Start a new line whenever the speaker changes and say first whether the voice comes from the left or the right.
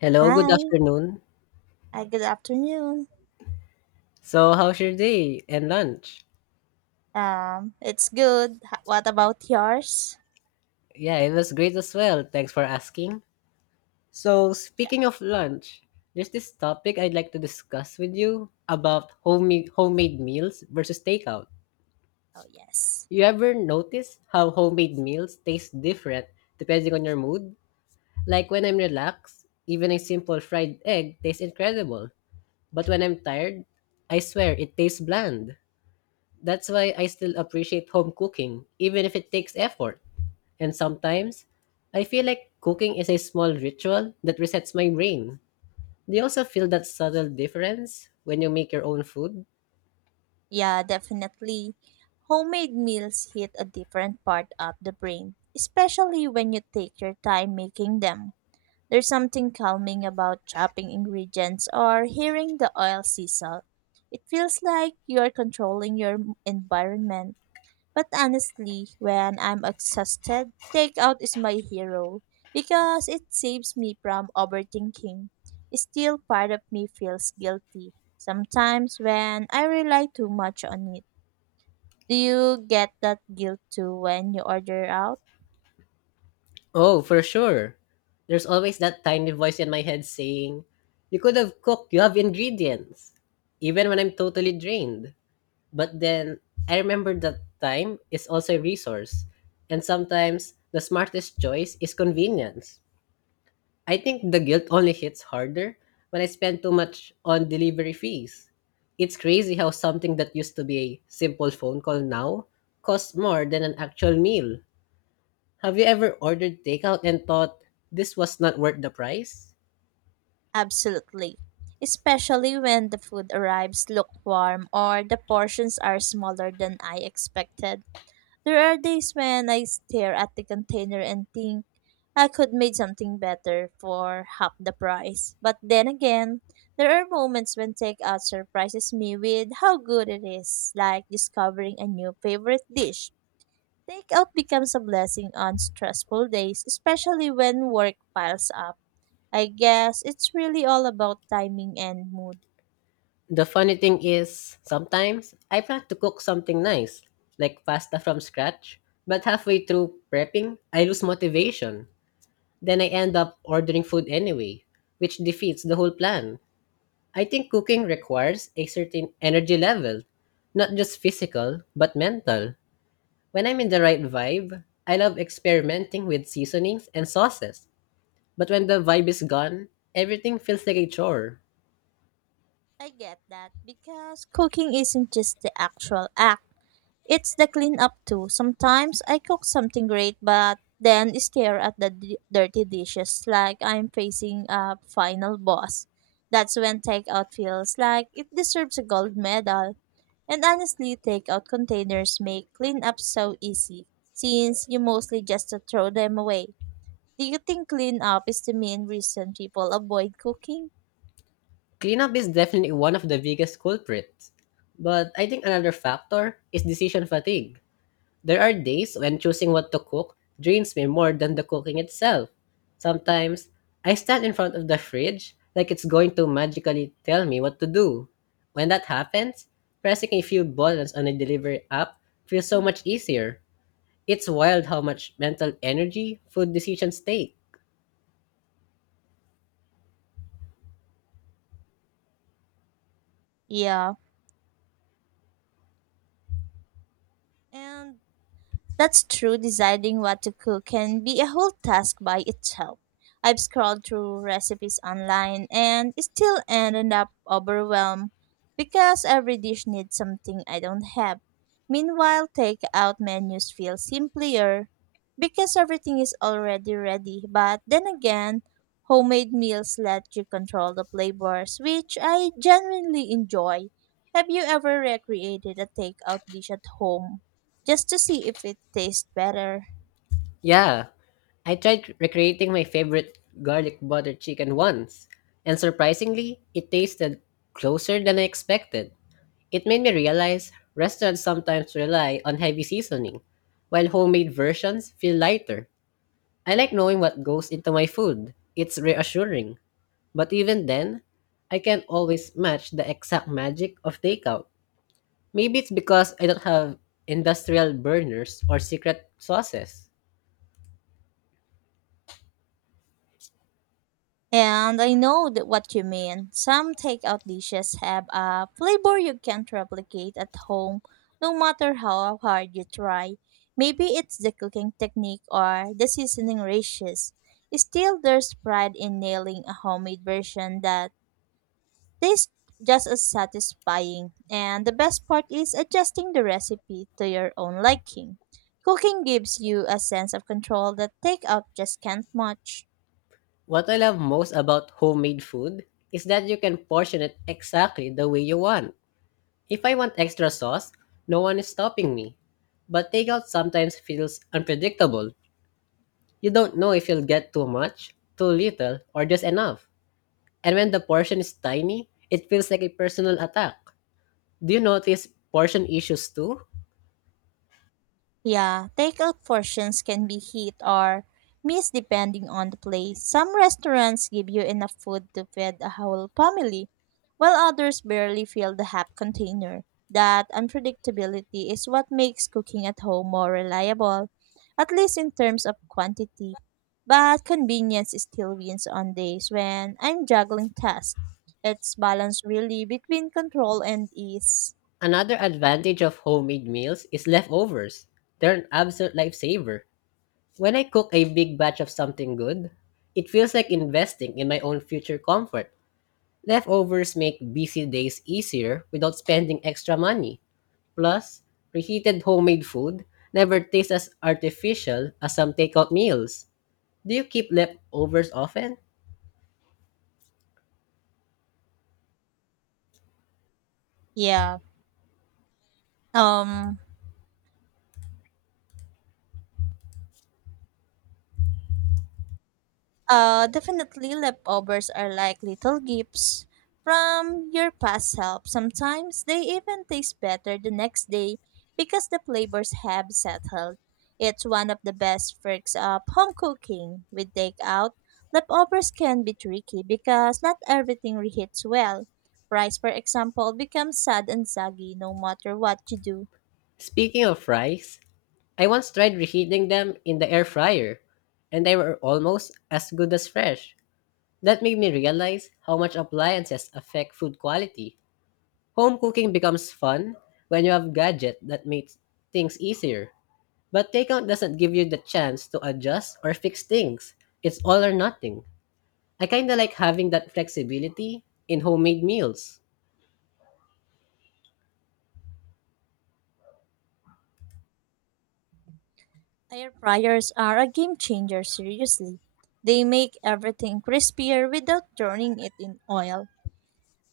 left: Hello, good
right: Hi.
left: afternoon.
right: Hi, good afternoon.
left: So, how's your day and lunch?
right: It's good. What about yours?
left: Yeah, it was great as well. Thanks for asking. So,
right: Yeah.
left: speaking of lunch, there's this topic I'd like to discuss with you about homemade meals versus takeout.
right: Oh, yes.
left: You ever notice how homemade meals taste different depending on your mood? Like when I'm relaxed, even a simple fried egg tastes incredible. But when I'm tired, I swear it tastes bland. That's why I still appreciate home cooking, even if it takes effort. And sometimes, I feel like cooking is a small ritual that resets my brain. Do you also feel that subtle difference when you make your own food?
right: Yeah, definitely. Homemade meals hit a different part of the brain, especially when you take your time making them. There's something calming about chopping ingredients or hearing the oil sizzle. It feels like you're controlling your environment. But honestly, when I'm exhausted, takeout is my hero because it saves me from overthinking. Still, part of me feels guilty sometimes when I rely too much on it. Do you get that guilt too when you order out?
left: Oh, for sure. There's always that tiny voice in my head saying, you could have cooked, you have ingredients. Even when I'm totally drained. But then, I remember that time is also a resource. And sometimes, the smartest choice is convenience. I think the guilt only hits harder when I spend too much on delivery fees. It's crazy how something that used to be a simple phone call now costs more than an actual meal. Have you ever ordered takeout and thought this was not worth the price?
right: Absolutely. Especially when the food arrives lukewarm or the portions are smaller than I expected. There are days when I stare at the container and think I could make something better for half the price. But then again, there are moments when takeout surprises me with how good it is, like discovering a new favorite dish. Takeout becomes a blessing on stressful days, especially when work piles up. I guess it's really all about timing and mood.
left: The funny thing is, sometimes I plan to cook something nice, like pasta from scratch, but halfway through prepping, I lose motivation. Then I end up ordering food anyway, which defeats the whole plan. I think cooking requires a certain energy level, not just physical, but mental. When I'm in the right vibe, I love experimenting with seasonings and sauces. But when the vibe is gone, everything feels like a chore.
right: I get that because cooking isn't just the actual act, it's the cleanup too. Sometimes I cook something great but then stare at the dirty dishes like I'm facing a final boss. That's when takeout feels like it deserves a gold medal. And honestly, takeout containers make cleanup so easy since you mostly just throw them away. Do you think cleanup is the main reason people avoid cooking?
left: Cleanup is definitely one of the biggest culprits. But I think another factor is decision fatigue. There are days when choosing what to cook drains me more than the cooking itself. Sometimes, I stand in front of the fridge like it's going to magically tell me what to do. When that happens, pressing a few buttons on a delivery app feels so much easier. It's wild how much mental energy food decisions take.
right: Yeah. And That's true, deciding what to cook can be a whole task by itself. I've scrolled through recipes online and still ended up overwhelmed because every dish needs something I don't have. Meanwhile, takeout menus feel simpler because everything is already ready. But then again, homemade meals let you control the flavors, which I genuinely enjoy. Have you ever recreated a takeout dish at home, just to see if it tastes better?
left: Yeah, I tried recreating my favorite garlic butter chicken once, and surprisingly, it tasted closer than I expected. It made me realize restaurants sometimes rely on heavy seasoning, while homemade versions feel lighter. I like knowing what goes into my food. It's reassuring. But even then, I can't always match the exact magic of takeout. Maybe it's because I don't have industrial burners or secret sauces.
right: And I know that what you mean. Some takeout dishes have a flavor you can't replicate at home, no matter how hard you try. Maybe it's the cooking technique or the seasoning ratios. Still, there's pride in nailing a homemade version that tastes just as satisfying. And the best part is adjusting the recipe to your own liking. Cooking gives you a sense of control that takeout just can't match.
left: What I love most about homemade food is that you can portion it exactly the way you want. If I want extra sauce, no one is stopping me. But takeout sometimes feels unpredictable. You don't know if you'll get too much, too little, or just enough. And when the portion is tiny, it feels like a personal attack. Do you notice portion issues too?
right: Yeah, takeout portions can be hit or miss depending on the place. Some restaurants give you enough food to feed a whole family, while others barely fill the half container. That unpredictability is what makes cooking at home more reliable, at least in terms of quantity. But convenience still wins on days when I'm juggling tasks. It's balance really between control and ease.
left: Another advantage of homemade meals is leftovers. They're an absolute lifesaver. When I cook a big batch of something good, it feels like investing in my own future comfort. Leftovers make busy days easier without spending extra money. Plus, preheated homemade food never tastes as artificial as some takeout meals. Do you keep leftovers often?
right: Yeah. Um Definitely, leftovers are like little gifts from your past self. Sometimes they even taste better the next day because the flavors have settled. It's one of the best perks of home cooking. With takeout, leftovers can be tricky because not everything reheats well. Rice, for example, becomes sad and soggy no matter what you do.
left: Speaking of fries, I once tried reheating them in the air fryer, and they were almost as good as fresh. That made me realize how much appliances affect food quality. Home cooking becomes fun when you have gadgets that make things easier. But takeout doesn't give you the chance to adjust or fix things. It's all or nothing. I kinda like having that flexibility in homemade meals.
right: Air fryers are a game changer, seriously. They make everything crispier without turning it in oil.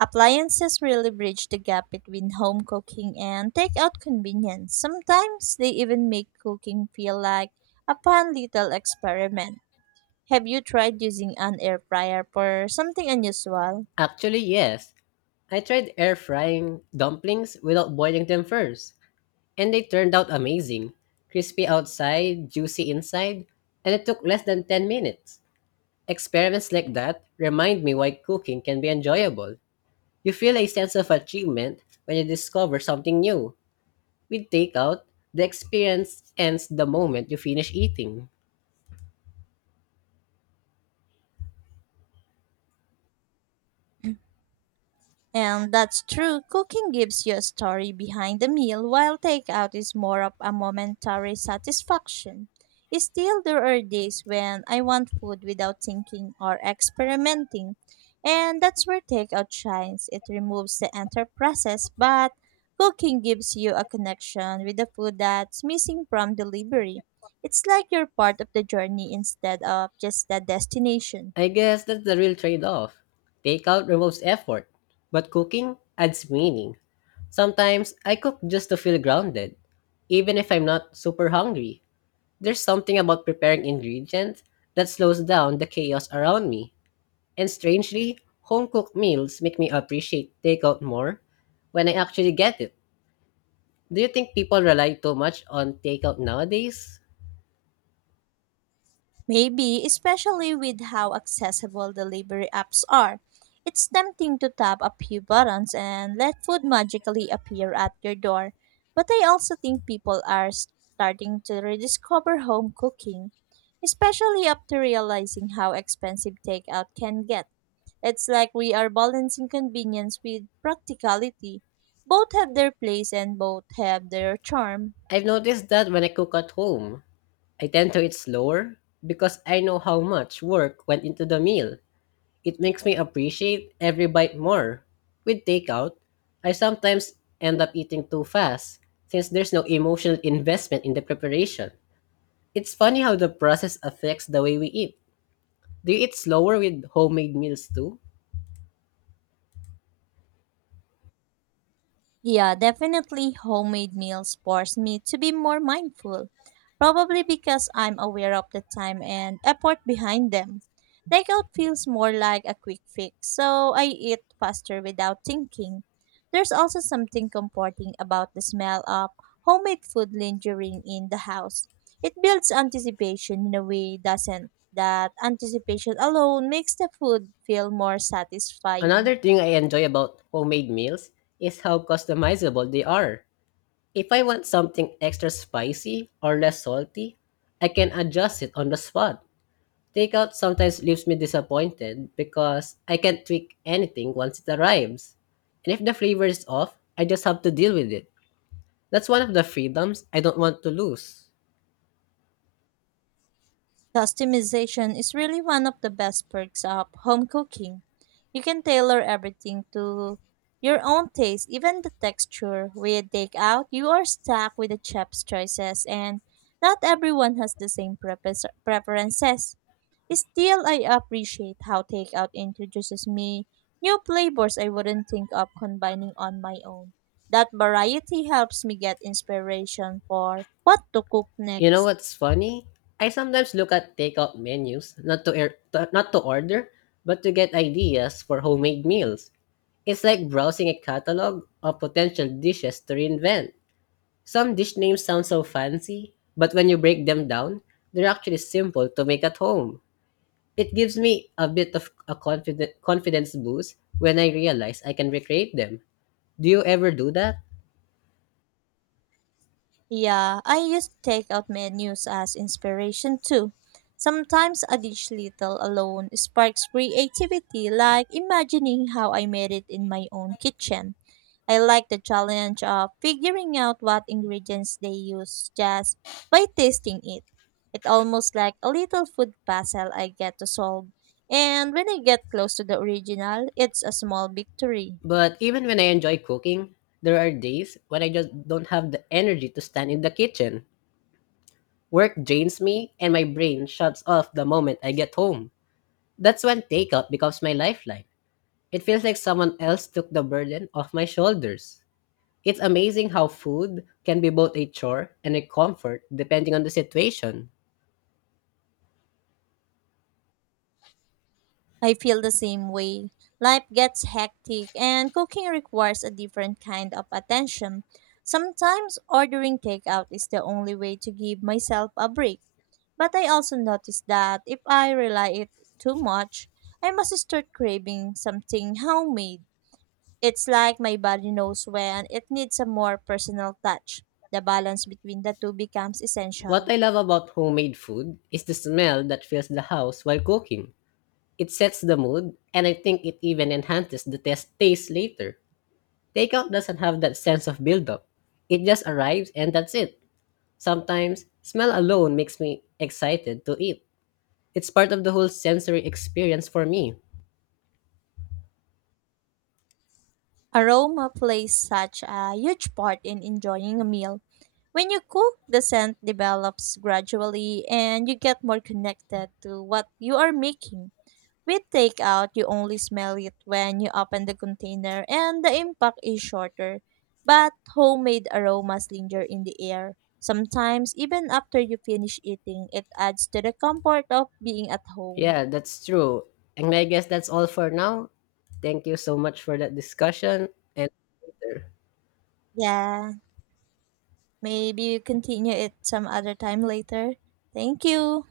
right: Appliances really bridge the gap between home cooking and takeout convenience. Sometimes they even make cooking feel like a fun little experiment. Have you tried using an air fryer for something unusual?
left: Actually, yes. I tried air frying dumplings without boiling them first, and they turned out amazing. Crispy outside, juicy inside, and it took less than 10 minutes. Experiments like that remind me why cooking can be enjoyable. You feel a sense of achievement when you discover something new. With takeout, the experience ends the moment you finish eating.
right: And that's true. Cooking gives you a story behind the meal, while takeout is more of a momentary satisfaction. Still, there are days when I want food without thinking or experimenting, and that's where takeout shines. It removes the entire process, but cooking gives you a connection with the food that's missing from delivery. It's like you're part of the journey instead of just the destination.
left: I guess that's the real trade off. Takeout removes effort, but cooking adds meaning. Sometimes I cook just to feel grounded, even if I'm not super hungry. There's something about preparing ingredients that slows down the chaos around me. And strangely, home cooked meals make me appreciate takeout more when I actually get it. Do you think people rely too much on takeout nowadays?
right: Maybe, especially with how accessible delivery apps are. It's tempting to tap a few buttons and let food magically appear at your door. But I also think people are starting to rediscover home cooking, especially after realizing how expensive takeout can get. It's like we are balancing convenience with practicality. Both have their place and both have their charm.
left: I've noticed that when I cook at home, I tend to eat slower because I know how much work went into the meal. It makes me appreciate every bite more. With takeout, I sometimes end up eating too fast since there's no emotional investment in the preparation. It's funny how the process affects the way we eat. Do you eat slower with homemade meals too?
right: Yeah, definitely homemade meals force me to be more mindful, probably because I'm aware of the time and effort behind them. Takeout feels more like a quick fix, so I eat faster without thinking. There's also something comforting about the smell of homemade food lingering in the house. It builds anticipation in a way doesn't that anticipation alone makes the food feel more satisfying.
left: Another thing I enjoy about homemade meals is how customizable they are. If I want something extra spicy or less salty, I can adjust it on the spot. Takeout sometimes leaves me disappointed because I can't tweak anything once it arrives. And if the flavor is off, I just have to deal with it. That's one of the freedoms I don't want to lose.
right: Customization is really one of the best perks of home cooking. You can tailor everything to your own taste, even the texture. With takeout, you are stuck with the chef's choices, and not everyone has the same preferences. Still, I appreciate how takeout introduces me new flavors I wouldn't think of combining on my own. That variety helps me get inspiration for what to cook
left: You know
right: next.
left: what's funny? I sometimes look at takeout menus not to, air, to not to order, but to get ideas for homemade meals. It's like browsing a catalog of potential dishes to reinvent. Some dish names sound so fancy, but when you break them down, they're actually simple to make at home. It gives me a bit of a confidence boost when I realize I can recreate them. Do you ever do that?
right: Yeah, I use takeout menus as inspiration too. Sometimes a dish little alone sparks creativity, like imagining how I made it in my own kitchen. I like the challenge of figuring out what ingredients they use just by tasting it. It's almost like a little food puzzle I get to solve. And when I get close to the original, it's a small victory.
left: But even when I enjoy cooking, there are days when I just don't have the energy to stand in the kitchen. Work drains me and my brain shuts off the moment I get home. That's when takeout becomes my lifeline. It feels like someone else took the burden off my shoulders. It's amazing how food can be both a chore and a comfort depending on the situation.
right: I feel the same way. Life gets hectic and cooking requires a different kind of attention. Sometimes ordering takeout is the only way to give myself a break. But I also notice that if I rely it too much, I must start craving something homemade. It's like my body knows when it needs a more personal touch. The balance between the two becomes
left: What
right: essential.
left: I love about homemade food is the smell that fills the house while cooking. It sets the mood, and I think it even enhances the taste later. Takeout doesn't have that sense of buildup. It just arrives and that's it. Sometimes, smell alone makes me excited to eat. It's part of the whole sensory experience for me.
right: Aroma plays such a huge part in enjoying a meal. When you cook, the scent develops gradually and you get more connected to what you are making. With takeout, you only smell it when you open the container and the impact is shorter. But homemade aromas linger in the air. Sometimes, even after you finish eating, it adds to the comfort of being at home.
left: Yeah, that's true. And I guess that's all for now. Thank you so much for that discussion and later.
right: Yeah, maybe you continue it some other time later. Thank you.